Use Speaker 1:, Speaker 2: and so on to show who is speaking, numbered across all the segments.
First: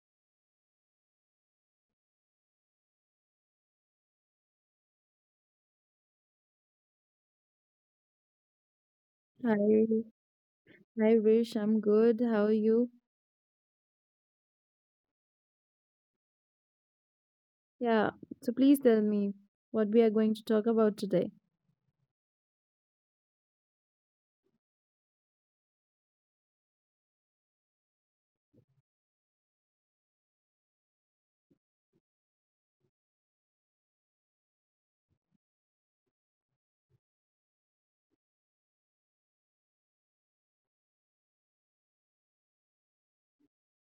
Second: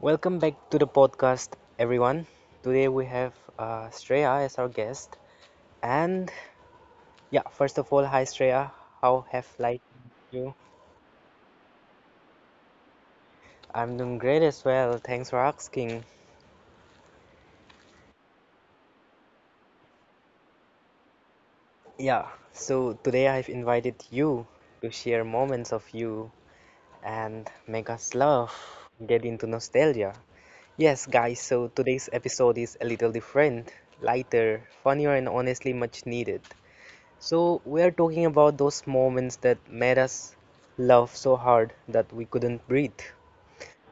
Speaker 1: Welcome back to the podcast, everyone. Today we have Shreya as our guest. And yeah, first of all, hi Shreya. How have life
Speaker 2: Hi,
Speaker 1: been you?
Speaker 2: hi Vish, I'm good. How are you?
Speaker 1: I'm doing great as well. Thanks for asking.
Speaker 2: Yeah, so please tell me what we are going to talk about today.
Speaker 1: Yeah, so today I've invited you to share moments of you and make us laugh, get into nostalgia. Yes, guys, so today's episode is a little different, lighter, funnier, and honestly much needed. So, we're talking about those moments that made us laugh so hard that we couldn't breathe.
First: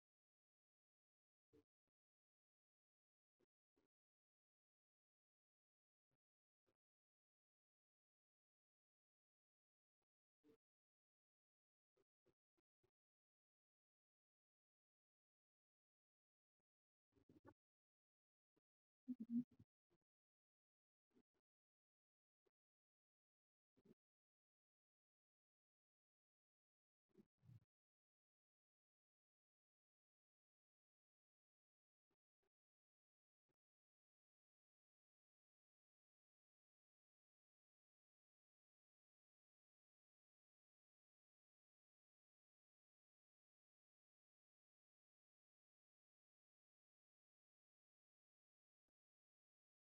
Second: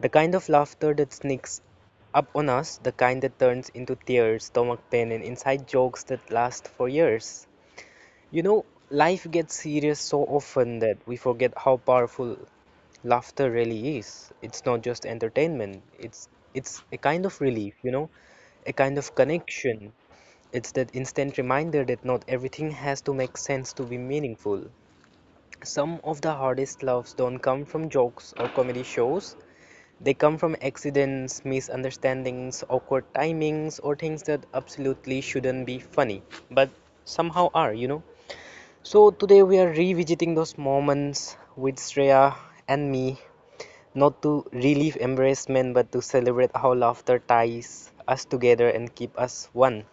Speaker 1: The kind of laughter that sneaks up on us, the kind that turns into tears, stomach pain, and inside jokes that last for years. You know, life gets serious so often that we forget how powerful laughter really is. It's not just entertainment, it's a kind of relief, a kind of connection. It's that instant reminder that not everything has to make sense to be meaningful. Some of the hardest laughs don't come from jokes or comedy shows. They come from accidents, misunderstandings, awkward timings, or things that absolutely shouldn't be funny, but somehow are. So today we are revisiting those moments with Shreya and me, not to relieve embarrassment, but to celebrate how laughter ties us together and keep us one.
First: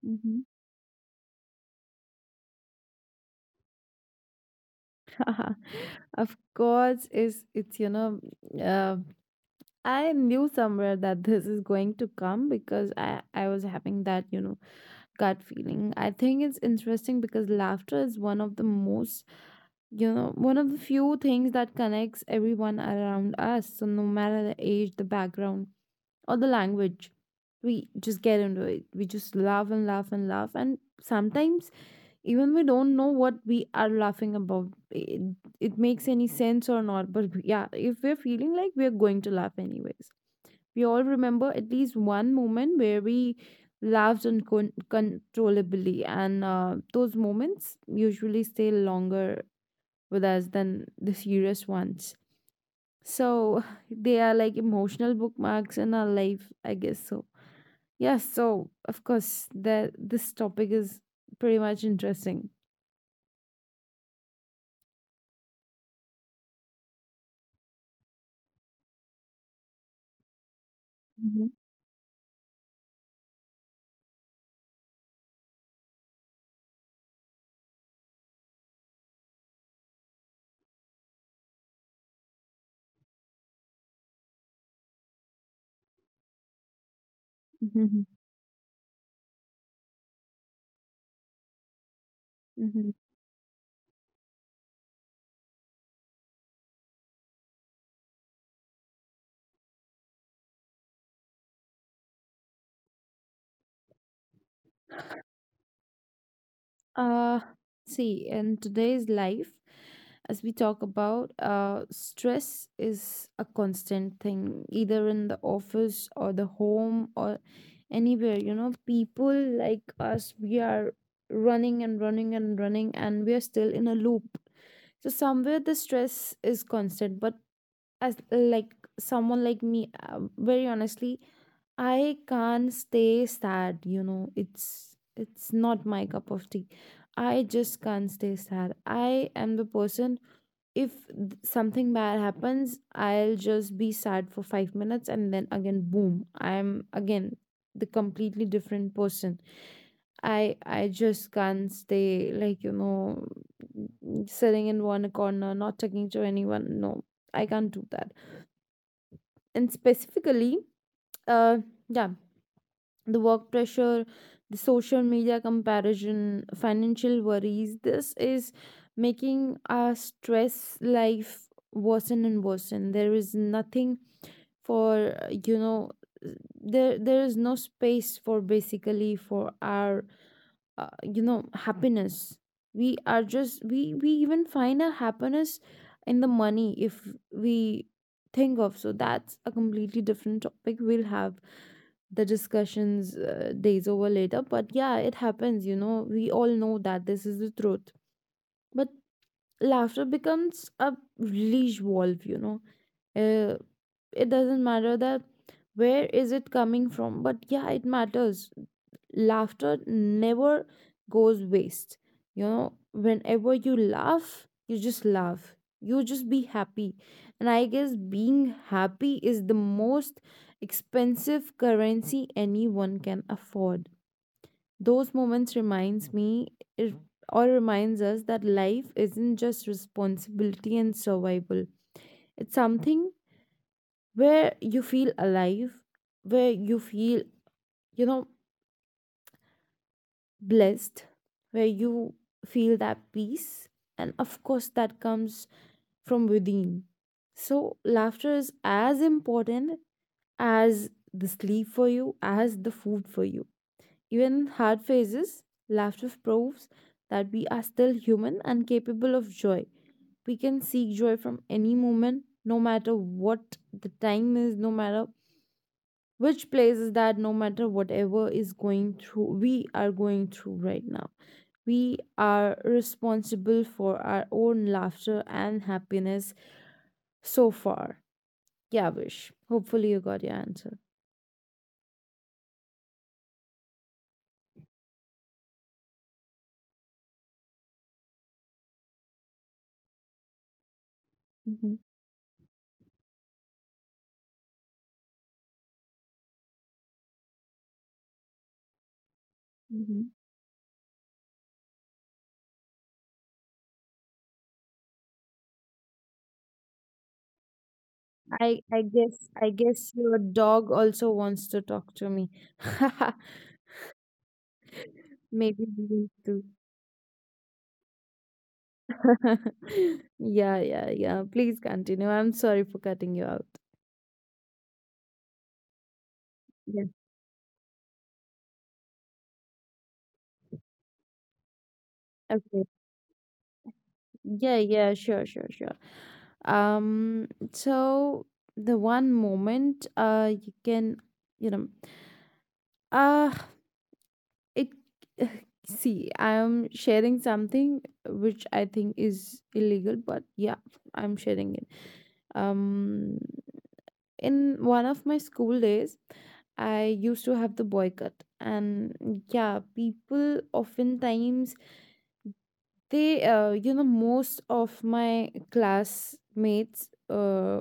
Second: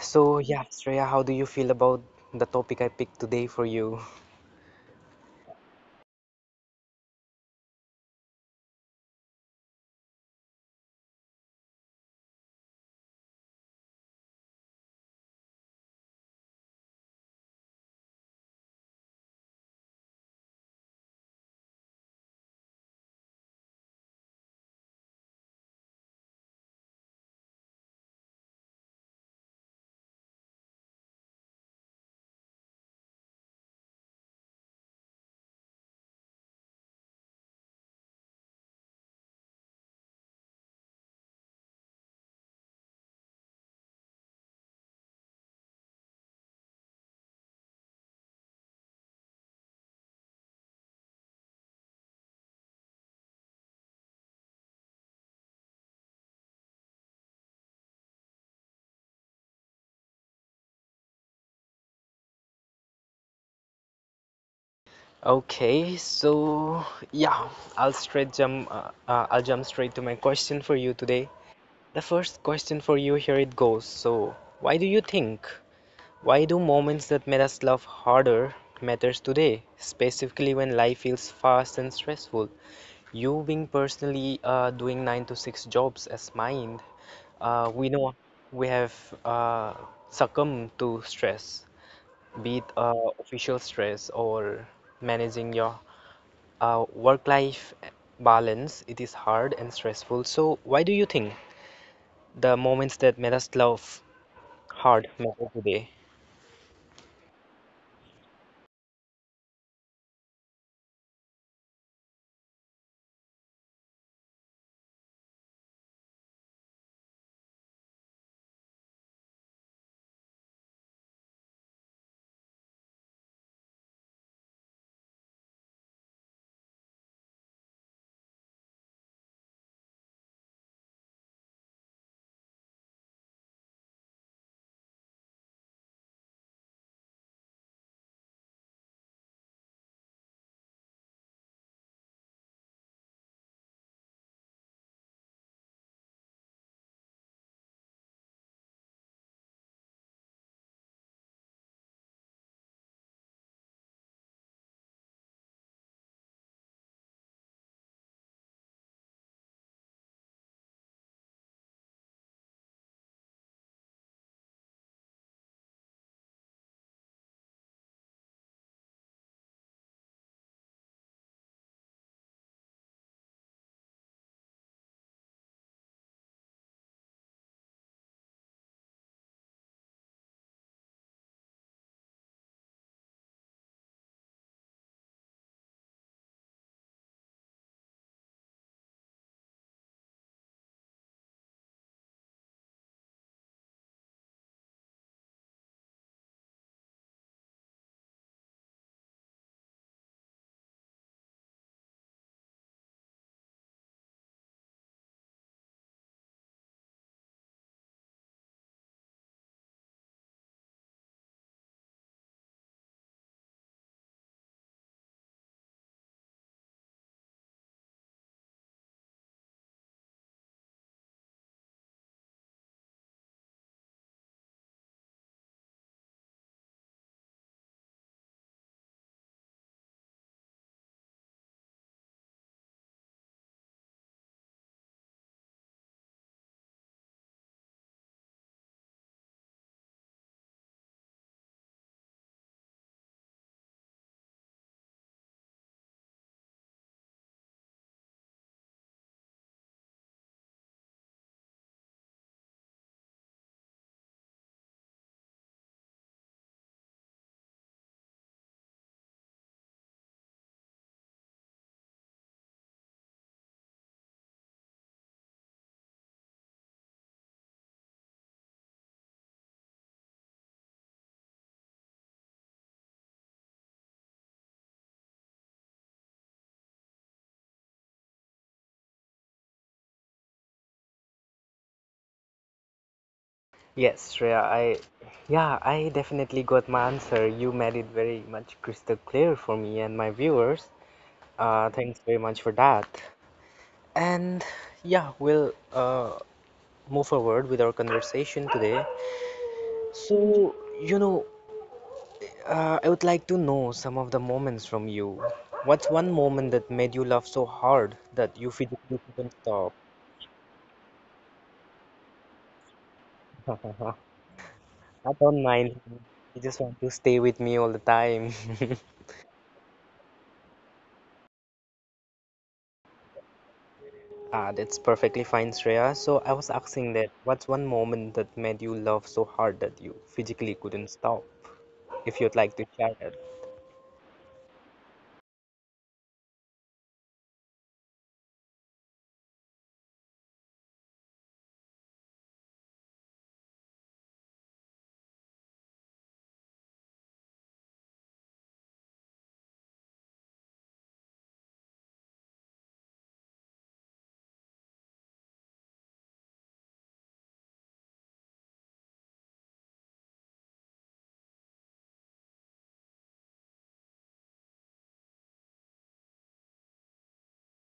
Speaker 1: So
Speaker 2: Hmm.
Speaker 1: yeah, Shreya, how do you feel about the topic I picked today for you?
Speaker 2: Of course, is it's you know, uh, I knew somewhere that this is going to come because I was having that, you know, gut feeling. I think it's interesting because laughter is one of the most, you know, one of the few things that connects everyone around us. So no matter the age, the background or the language. We just get into it. We just laugh and laugh and laugh. And sometimes, even we don't know what we are laughing about. It makes any sense or not. But yeah, if we're feeling like we're going to laugh anyways. We all remember at least one moment where we laughed uncontrollably. And those moments usually stay longer with us than the serious ones. So they are like emotional bookmarks in our life, I guess so. Yes, so of course, the this topic is pretty much interesting.
Speaker 1: Okay, so yeah, I'll straight jump. I'll jump straight to my question for you today.
Speaker 2: Mhm,
Speaker 1: The first question for you here it goes. So, why do you think? Why do moments that made us love harder matters today, specifically when life feels fast and stressful? You being personally doing 9 to 6 jobs as mine, we
Speaker 2: mhm,
Speaker 1: know we have uh, succumbed to stress, be it
Speaker 2: mhm.
Speaker 1: official stress or managing your work-life balance, it is hard and stressful, so why do you think the moments that made us love hard matter today?
Speaker 2: Uh, See, in today's life, as we talk about, stress is a constant thing, either in the office or the home or anywhere. You know, people like us, we are running and running and running, and we are still in a loop. So somewhere the stress is constant, but as like someone like me, very honestly, I can't stay sad. You know, it's not my cup of tea. I just can't stay sad. I am the person, if something bad happens, I'll just be sad for 5 minutes and then again boom, I'm again the completely different person. I just can't stay like, you know, sitting in one corner not talking to anyone. No, I can't do that. And specifically, uh yeah, the work pressure, the social media comparison, financial worries, this is making our stress life worsen and worsen. There is nothing for, you know, there is no space for basically for our, you know, happiness. We are just we we even find our happiness in the money if we think of. So that's a completely different topic. We'll have the discussions days over later, but yeah, it happens. You know, we all know that this is the truth. But laughter becomes a release valve, you know. uh, it doesn't matter that where is it coming from, but yeah, it matters. Laughter never goes waste, you know. Whenever you laugh, you just laugh, you just be happy. And I guess being happy is the most expensive currency anyone can afford. Those moments reminds me it- or reminds us that life isn't just responsibility and survival. It's something where you feel alive, where you feel, you know, blessed, where you feel that peace, and of course that comes from within. So laughter is as important as the sleep for you, as the food for you. Even hard phases, laughter proves that we are still human and capable of joy. We can seek joy from any moment, no matter what the time is, no matter which place is that, no matter whatever is going through, we are going through right now. We are responsible for our own laughter and happiness so far. Yeah, Vish. Hopefully, you got your answer.
Speaker 1: Yes, Shreya, I yeah, I definitely got my answer. You made it very much crystal clear for me and my viewers.
Speaker 2: Hmm.
Speaker 1: Thanks very much for that. And yeah, we'll move forward with our conversation today.
Speaker 2: Hmm.
Speaker 1: So, you know, I would like to know some of the moments from you. What's one moment that made you laugh so hard that you
Speaker 2: I I
Speaker 1: physically
Speaker 2: guess
Speaker 1: couldn't
Speaker 2: I
Speaker 1: stop?
Speaker 2: guess your dog also wants to talk to me.
Speaker 1: I don't
Speaker 2: Maybe
Speaker 1: mind.
Speaker 2: he needs
Speaker 1: You
Speaker 2: to.
Speaker 1: just want to stay with me all the time.
Speaker 2: Yeah, yeah, yeah. Please continue. I'm sorry for cutting you out.
Speaker 1: Ah, that's perfectly fine, Shreya. So I was
Speaker 2: Yeah.
Speaker 1: asking that what's one moment that made you laugh so hard that you physically couldn't stop? If you'd like to
Speaker 2: Okay.
Speaker 1: share it.
Speaker 2: Yeah, yeah, sure, sure, sure. Um, so the one moment, you can, you know, uh it see, I'm sharing something which I think is illegal, but yeah, I'm sharing it. Um in one of my school days, I used to have the boycott, and yeah, people oftentimes they, you know, most of my classmates,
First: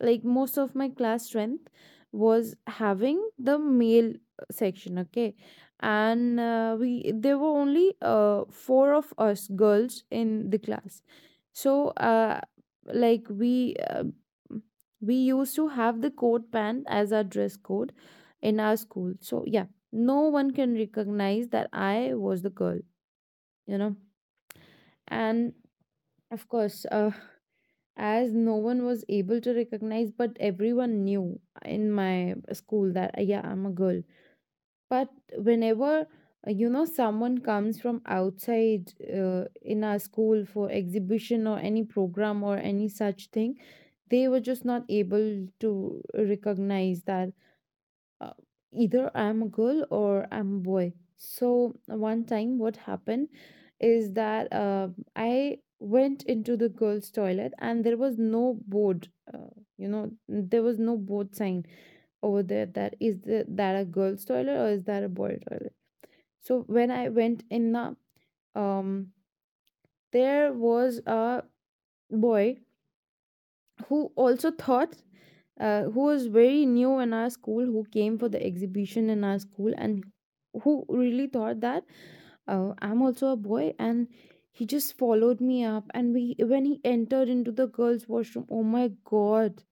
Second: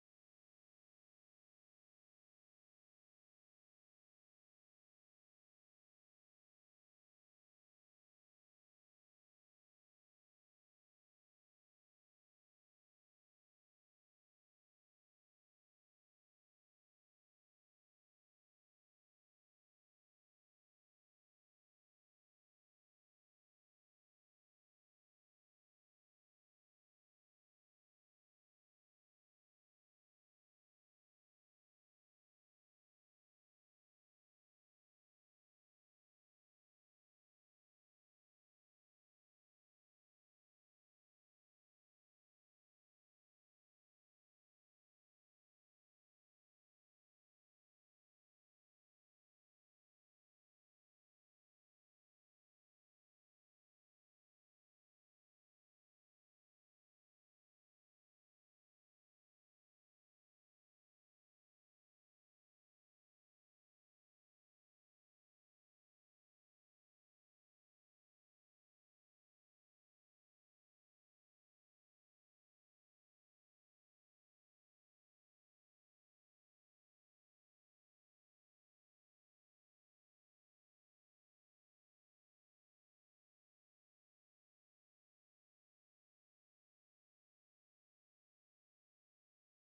Speaker 2: like most of my class strength was having the male section, okay. And we there were only four of us girls in the class. So like we uh, we used to have the coat pant as our dress code in our school. So yeah, no one can recognize that I was the girl, you know. And of course, as no one was able to recognize, but everyone knew in my school that yeah, I'm a girl. But whenever, you know, someone comes from outside, in our school for exhibition or any program or any such thing, they were just not able to recognize that, uh, either I'm a girl or I'm a boy. So one time, what happened is that, I went into the girls' toilet and there was no board. You know, there was no board sign over there that a girls' toilet or is that a boy toilet. So when I went in the, um, there was a boy who also thought, who was very new in our school, who came for the exhibition in our school, and who really thought that, I'm also a boy. And he just followed me up. And we when he entered into the girls washroom, oh my god,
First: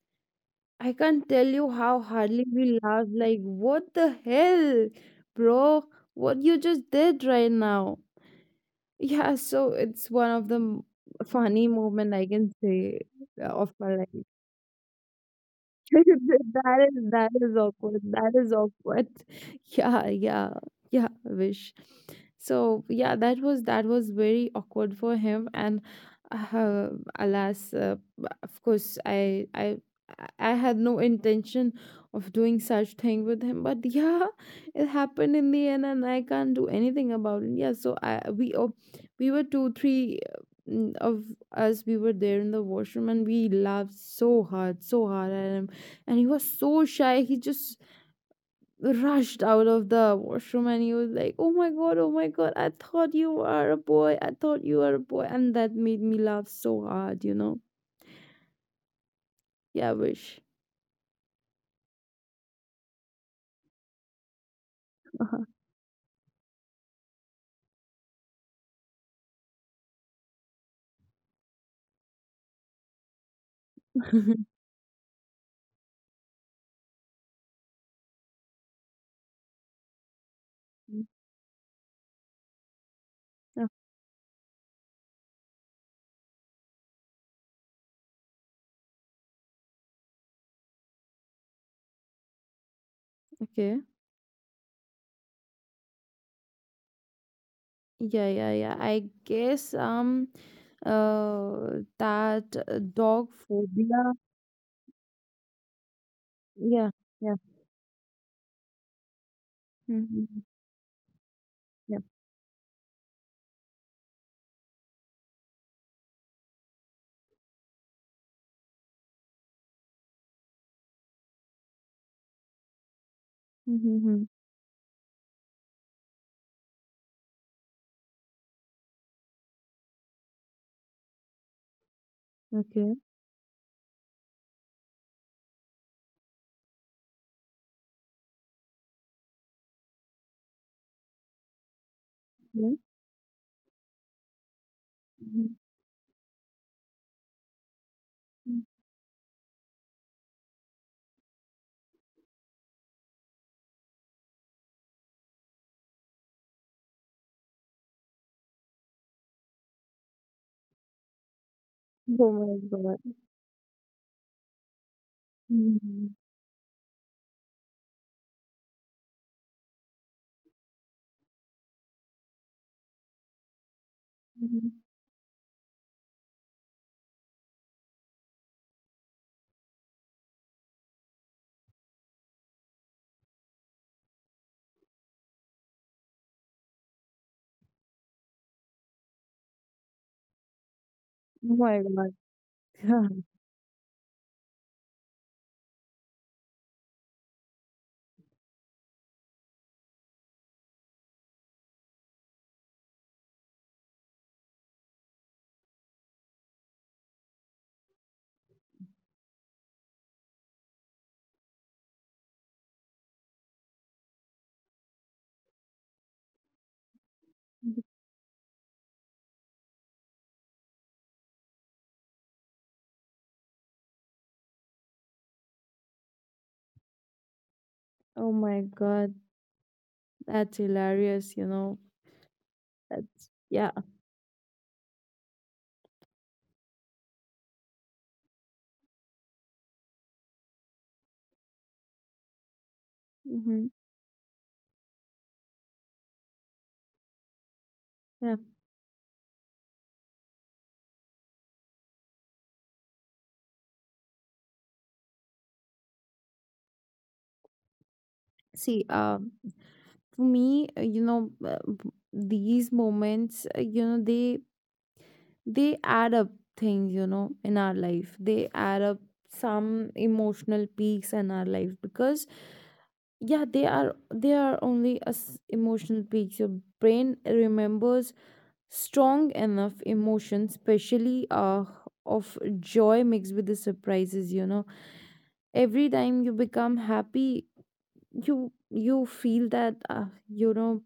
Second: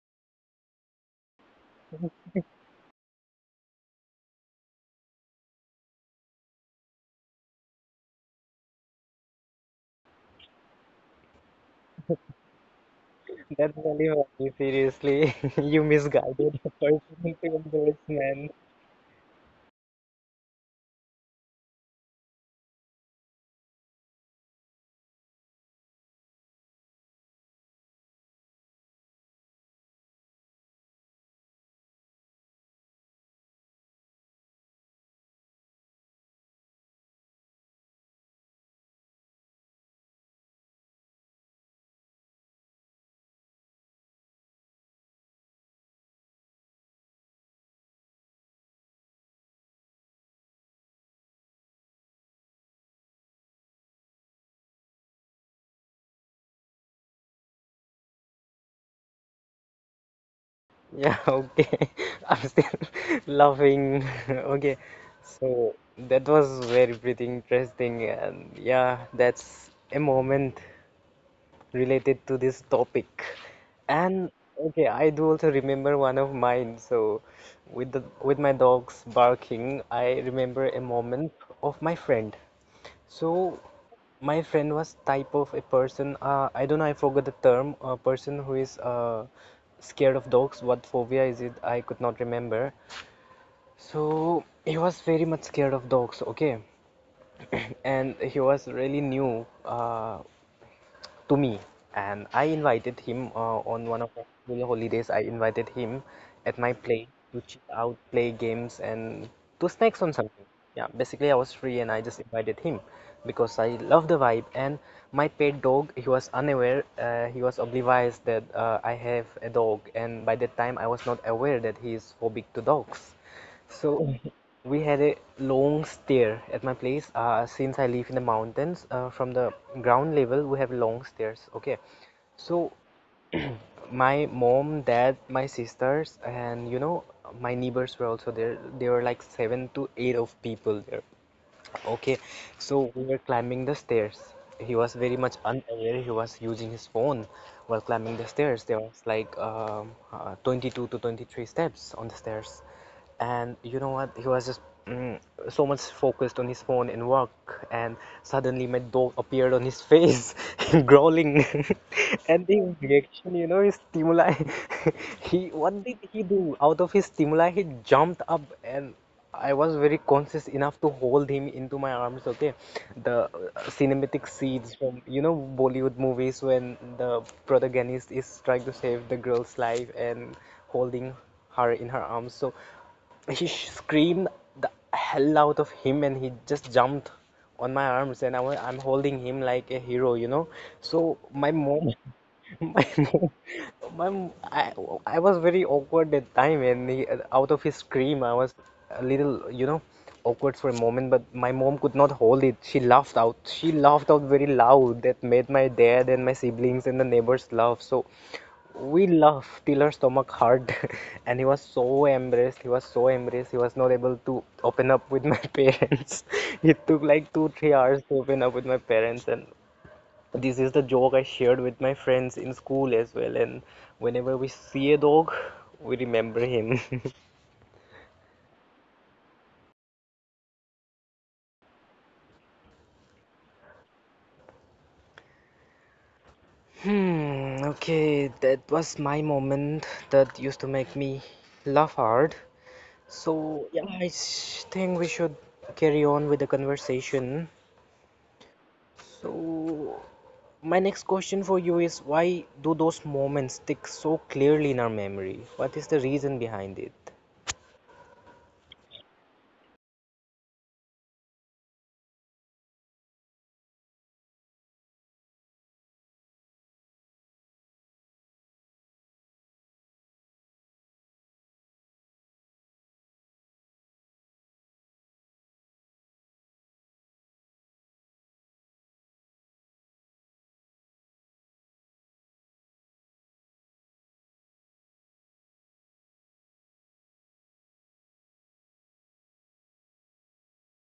Speaker 2: I can't tell you how hardly we laughed. Like, what the hell, bro, what you just did right now. Yeah, so it's one of the funny moment I can say of
Speaker 1: That's
Speaker 2: my
Speaker 1: really
Speaker 2: life.
Speaker 1: funny, seriously. You misguided a
Speaker 2: That
Speaker 1: person
Speaker 2: is, that
Speaker 1: into
Speaker 2: is awkward. That
Speaker 1: embarrassment.
Speaker 2: is awkward. Yeah, yeah, yeah. Wish. So yeah, that was very awkward for him, and uh, alas, uh, of course, I had no intention of doing such thing with him, but yeah, it happened in the end, and I can't do anything about it. Yeah, so I, we, oh, we were two, three of us, we were there in the washroom, and we laughed so hard, so hard at him. And he was so shy, he just rushed out of the washroom, and he was like, oh my god, oh my god, I thought you were a boy, I thought you were a boy. And that made me laugh so hard, you know. Yeah, Wish.
Speaker 1: Yeah, okay. I'm still laughing. Okay,
Speaker 2: Uh-huh.
Speaker 1: so that was very pretty interesting, and yeah, that's a moment related to this topic. And okay, I do also remember one of mine. So, with my dogs barking, I remember a moment of my friend. So
Speaker 2: Yeah,
Speaker 1: my friend was type of a person. I don't know. I forgot the term. A person who is scared of dogs. What phobia is it? I could not remember.
Speaker 2: okay,
Speaker 1: So he was very much scared of dogs. Okay, and
Speaker 2: yeah,
Speaker 1: he
Speaker 2: yeah,
Speaker 1: was
Speaker 2: yeah,
Speaker 1: really
Speaker 2: I
Speaker 1: new.
Speaker 2: guess
Speaker 1: Uh, to me, and I
Speaker 2: that
Speaker 1: invited
Speaker 2: dog
Speaker 1: him on one of
Speaker 2: phobia.
Speaker 1: the school holidays, I invited him at my
Speaker 2: Yeah,
Speaker 1: place
Speaker 2: yeah.
Speaker 1: to chill out, play games, and to snacks on
Speaker 2: Mm-hmm.
Speaker 1: something. Yeah, basically I was free and I
Speaker 2: Yeah.
Speaker 1: just invited him because I love the vibe. And my pet dog, he was unaware, he was oblivious that I have a dog, and by that time I was not aware that he is phobic to dogs. So
Speaker 2: Mm-hmm.
Speaker 1: we had a long stair at my place. Since I live in the mountains, from the ground level we have long stairs. Okay, so
Speaker 2: Okay.
Speaker 1: my mom, dad, my sisters, and my neighbors were also there. There were like seven to eight of people there. Okay,
Speaker 2: Yeah.
Speaker 1: so we were climbing the stairs. He was very much
Speaker 2: Mhm.
Speaker 1: unaware. He was using his phone while climbing the stairs. There was like 22 to 23 steps on the stairs. And you know what? He was just mm, so much focused on his phone and work. And suddenly my dog appeared on his face, growling.
Speaker 2: Oh
Speaker 1: And
Speaker 2: my
Speaker 1: the
Speaker 2: god.
Speaker 1: reaction, his stimuli. He, what did
Speaker 2: Mhm.
Speaker 1: he do? Out of his stimuli, he jumped up, and I was very conscious enough to hold him into my arms. Okay, the cinematic scenes
Speaker 2: Mhm.
Speaker 1: from Bollywood movies when the protagonist is trying to save the girl's life and holding her in her arms. So he screamed the hell out of him, and he just jumped on my arms, and I'm holding him like a hero. So my
Speaker 2: Oh
Speaker 1: mom.
Speaker 2: my
Speaker 1: My
Speaker 2: god.
Speaker 1: mom, my mom- I, I was very awkward that time, and he, out of his scream, I was a little, awkward for a moment. But my mom could not hold it. She laughed out. She laughed out very loud. That made my dad and my siblings and the neighbors laugh. So we laughed till her stomach hurt, and he was so embarrassed. He was so embarrassed. He was not able to open up with my parents. It took like two, three hours to open up with my parents, and this is the joke I shared with my friends in school as well, and whenever we see a dog, we remember him.
Speaker 2: Oh my god, that's hilarious, you know. That's, yeah.
Speaker 1: Okay, that was my moment that used to make me laugh hard.
Speaker 2: Hmm.
Speaker 1: So, yeah, I think we should carry on with the conversation.
Speaker 2: Yeah.
Speaker 1: So, my next question for you is, why do those moments stick so clearly in our memory? What is the reason behind it?
Speaker 2: See, for me, you know, these moments, you know, they add up things, you know, in our life. They add up some emotional peaks in our life because yeah, they are only as emotional peaks. Your brain remembers strong enough emotion, especially of joy mixed with the surprises, you know. Every time you become happy, you feel that, you know,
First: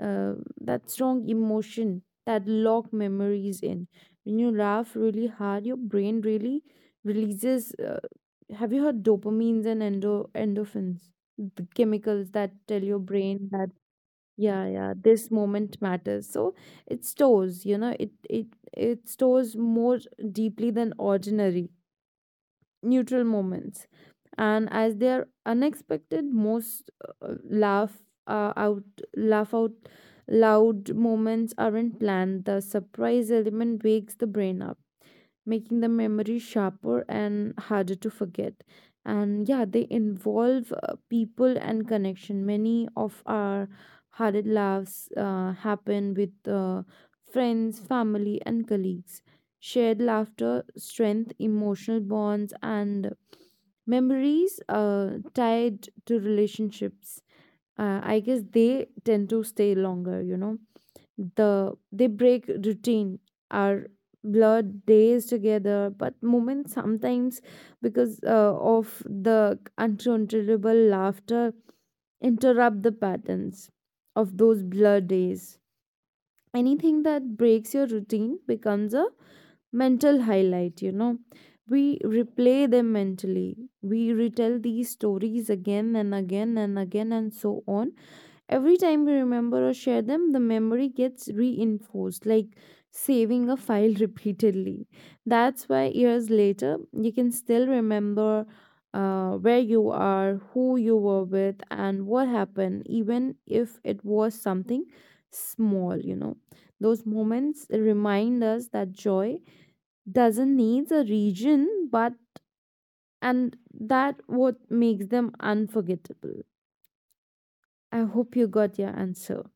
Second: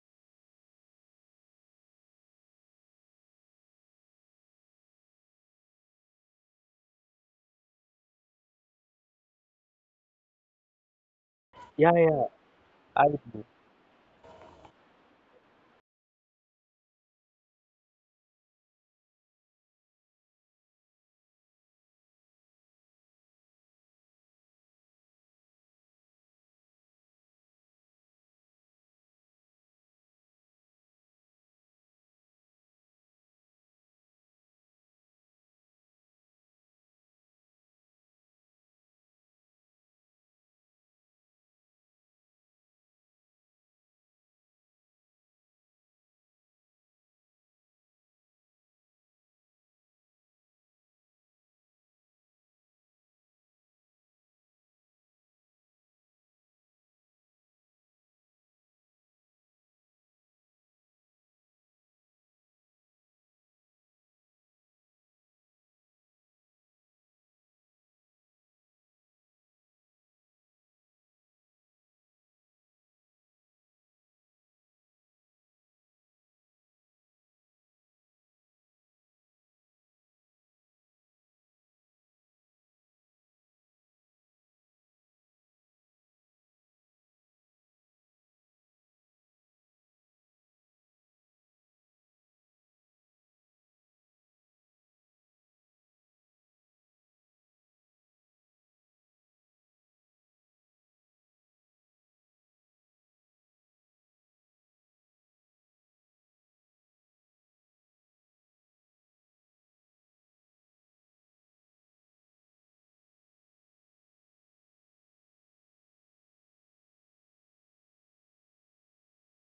Speaker 2: uh, that strong emotion that lock memories in. When you laugh really hard, your brain really releases, have you heard dopamines and endorphins, the
Speaker 1: Yeah, yeah.
Speaker 2: chemicals that tell your
Speaker 1: I
Speaker 2: brain that yeah, yeah, this moment matters. So it stores, you know, it stores more deeply than ordinary neutral moments. And as they are unexpected, most uh, laugh uh, out laugh out loud moments aren't planned. The surprise element wakes the brain up, making the memory sharper and harder to forget. And yeah, they involve people and connection. Many of our hardest laughs happen with friends, family, and colleagues. Shared laughter, strength, emotional bonds, and memories tied to relationships. I guess they tend to stay longer, you know. They break routine. Are blurred days together, but moments sometimes, because of the uncontrollable laughter, interrupt the patterns of those blurred days. Anything that breaks your routine becomes a mental highlight, you know. We replay them mentally, we retell these stories again and again and again and so on. Every time we remember or share them, the memory gets reinforced, like saving a file repeatedly. That's why years later, you can still remember where you are, who you were with, and what happened, even if it was something small, you know. Those moments remind us that joy doesn't need a region, but and that what makes them unforgettable. I hope you got your answer.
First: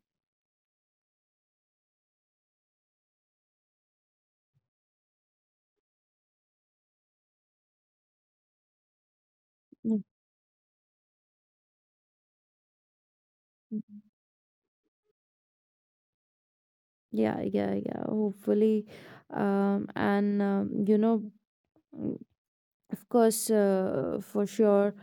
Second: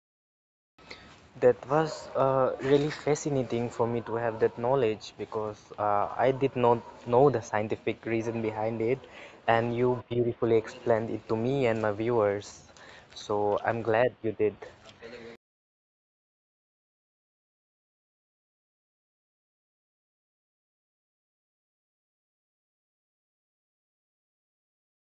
Speaker 1: That was really fascinating for me to have that knowledge because I did not know the scientific reason behind it, and you beautifully explained it to me and my viewers. So I'm glad you did.
Speaker 2: Yeah, yeah, yeah. Hopefully, and you know, mm, of course,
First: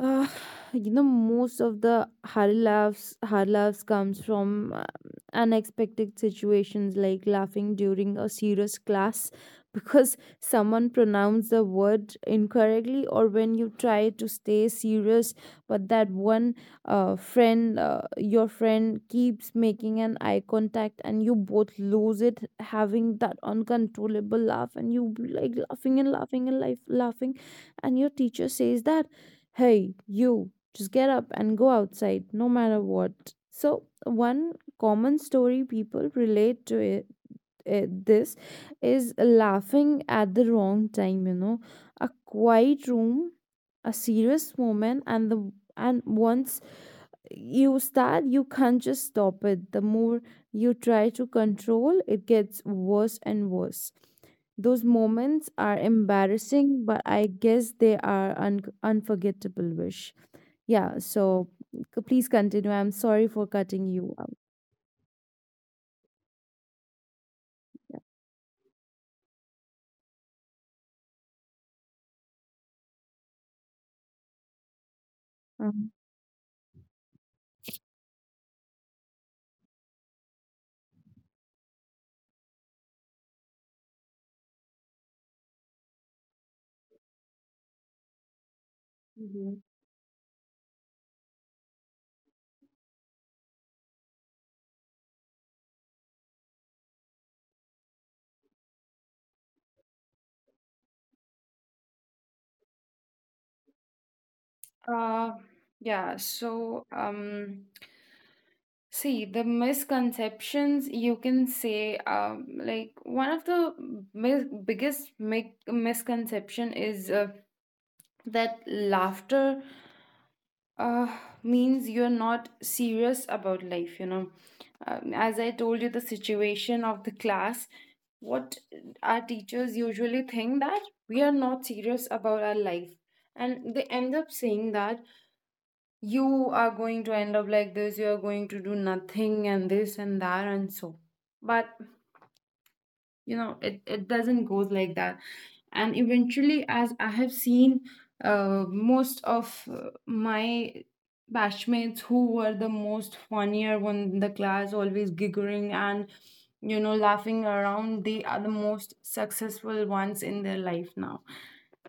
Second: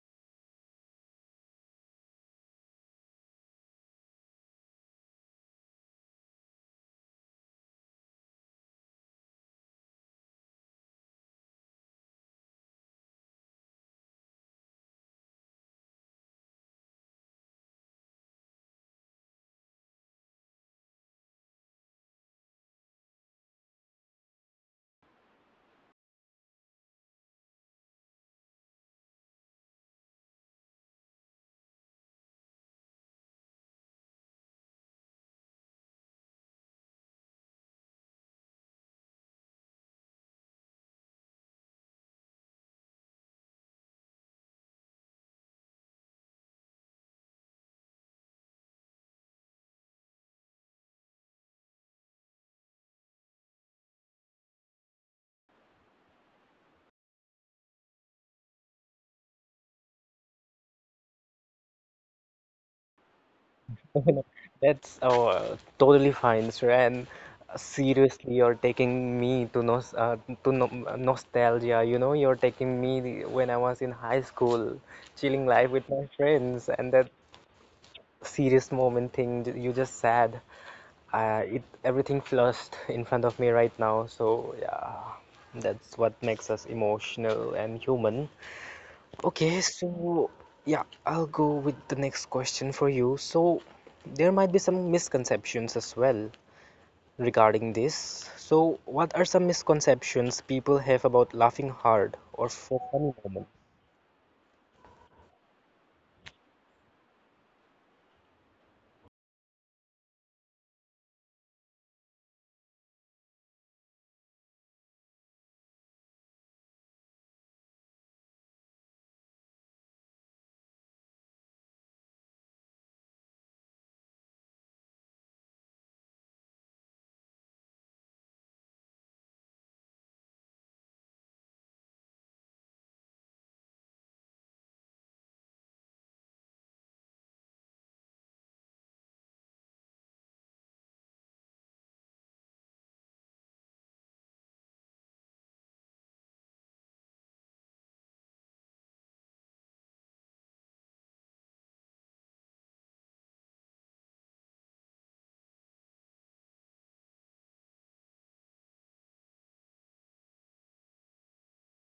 Speaker 2: uh, you know, most of the hard laughs comes from unexpected situations, like laughing during a serious class because someone pronounced the word incorrectly, or when you try to stay serious, but that one your friend keeps making an eye contact, and you both lose it, having that uncontrollable laugh, and you like laughing and laughing and life laughing, and your teacher says that, hey, you, just get up and go outside, no matter what. So, one common story people relate to it, this is laughing at the wrong time, you know. A quiet room, a serious moment, and the and once you start, you can't just stop it. The more you try to control, it gets worse and worse. Those moments are embarrassing, but I guess they are unforgettable, Wish. Yeah, so please continue. I'm sorry for cutting you out.
Speaker 1: That's totally fine, sir. And
Speaker 2: Yeah.
Speaker 1: seriously, you're taking me to nos to no nostalgia. You know, you're taking me when I was in high school, chilling life with
Speaker 2: Um,
Speaker 1: my friends, and that serious moment thing you just sad. It everything flushed in front of me right now. So yeah, that's what makes us emotional and human. Okay, so yeah, I'll go with the next question for you. So there might be some misconceptions as well regarding this. So what are some misconceptions people have about laughing hard or for funny moments?
Speaker 2: Uh, yeah, so see, the misconceptions you can say, like one of the mi biggest mi misconception is, laughter, uh, means you're not serious about life, you know. As I told you, the situation of the class, what our teachers usually think, that we are not serious about our life, and they end up saying that you are going to end up like this, you are going to do nothing and this and that and so. But you know, it doesn't go like that. And eventually, as I have seen, most of my batchmates who were the most funnier one in the class, always giggling and, you know, laughing around, they are the most successful ones in their life now.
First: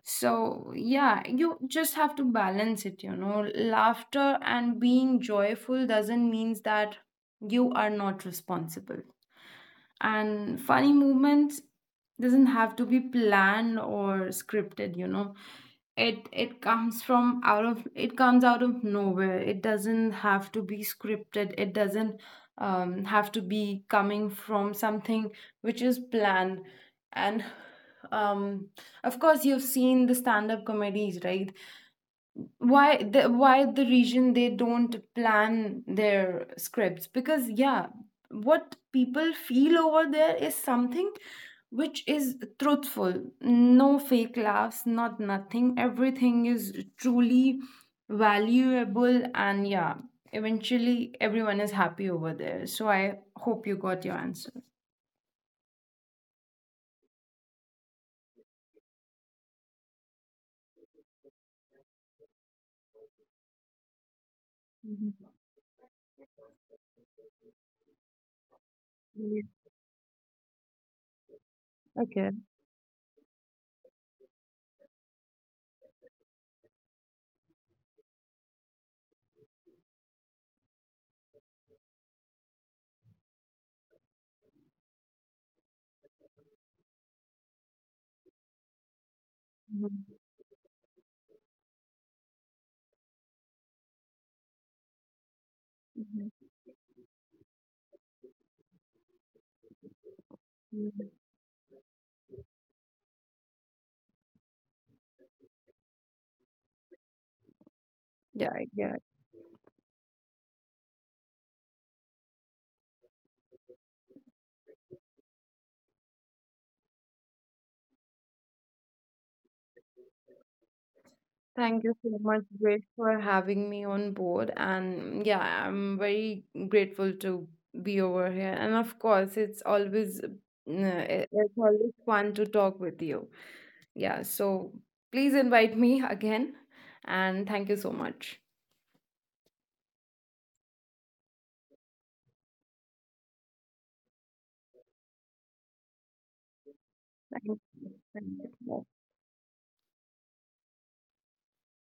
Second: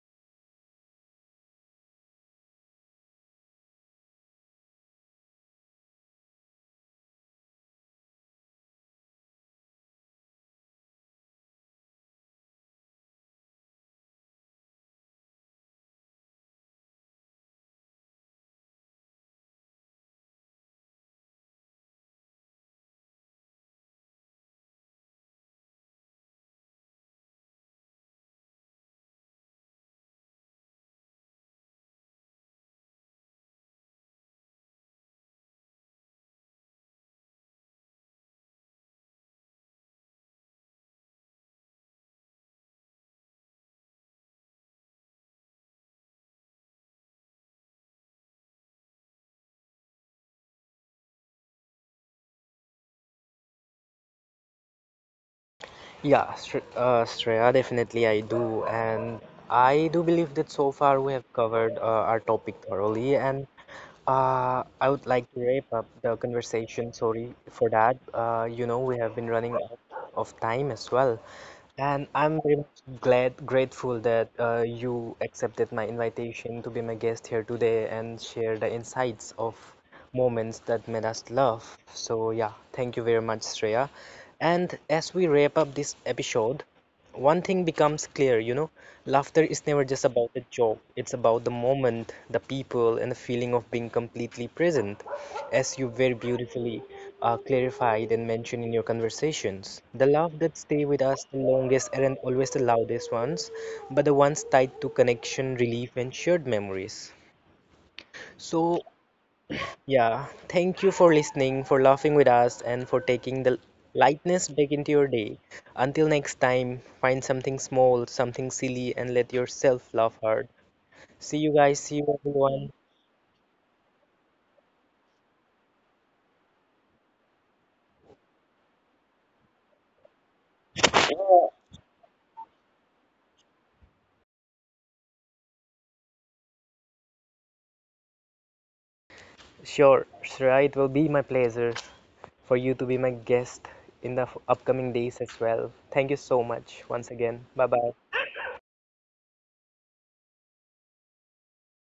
Speaker 2: So, yeah, you just have to balance it, you know. Laughter and being joyful doesn't mean that you are not responsible. And funny movements doesn't have to be planned or scripted, you know. It comes from out of it comes out of nowhere. It doesn't have to be scripted. It doesn't have to be coming from something which is planned. And um of course, you've seen the stand-up comedies, right? Why the reason they don't plan their scripts? Because yeah, what people feel over there is something which is truthful. No fake laughs, not nothing. Everything is truly valuable, and yeah, eventually everyone is happy over there. So I hope you got your answer.
Speaker 1: Yeah, Shreya, definitely I do. And I do believe that so far we have covered our topic thoroughly. And I would
Speaker 2: Mhm.
Speaker 1: like to wrap up the conversation. Sorry for that. We have been
Speaker 2: Yeah.
Speaker 1: running out of time as well. And
Speaker 2: Okay.
Speaker 1: I'm very much glad, grateful that you accepted my invitation to be my guest here today and share the insights of moments that made us laugh. So, yeah, thank you very much, Shreya. And as we wrap up this episode, one thing becomes clear. Laughter is never just
Speaker 2: Mhm.
Speaker 1: about the joke, it's about the moment, the people, and the feeling of being completely present, as you very beautifully clarified and mentioned in your conversations. The love that stay
Speaker 2: Mhm.
Speaker 1: with us the longest aren't always the loudest ones, but the ones tied to connection, relief, and shared memories.
Speaker 2: Yeah,
Speaker 1: So,
Speaker 2: yeah.
Speaker 1: yeah, thank you for listening, for laughing with us, and for taking the lightness back into your day. Until next time, find something small, something silly, and let yourself laugh hard. See you
Speaker 2: Thank
Speaker 1: guys,
Speaker 2: you
Speaker 1: see
Speaker 2: so
Speaker 1: you
Speaker 2: much,
Speaker 1: everyone.
Speaker 2: Grace, for having me on board. And yeah, I'm very grateful to be over here. And of course, it's always, it's always fun to talk with you. Yeah, so please invite me again. And thank you so much.
Speaker 1: Sure, Shreya, it will be my pleasure for you to be my guest in the upcoming days as well. Thank you so much once
Speaker 2: Thank
Speaker 1: again.
Speaker 2: you.
Speaker 1: Bye bye.
Speaker 2: Thank you.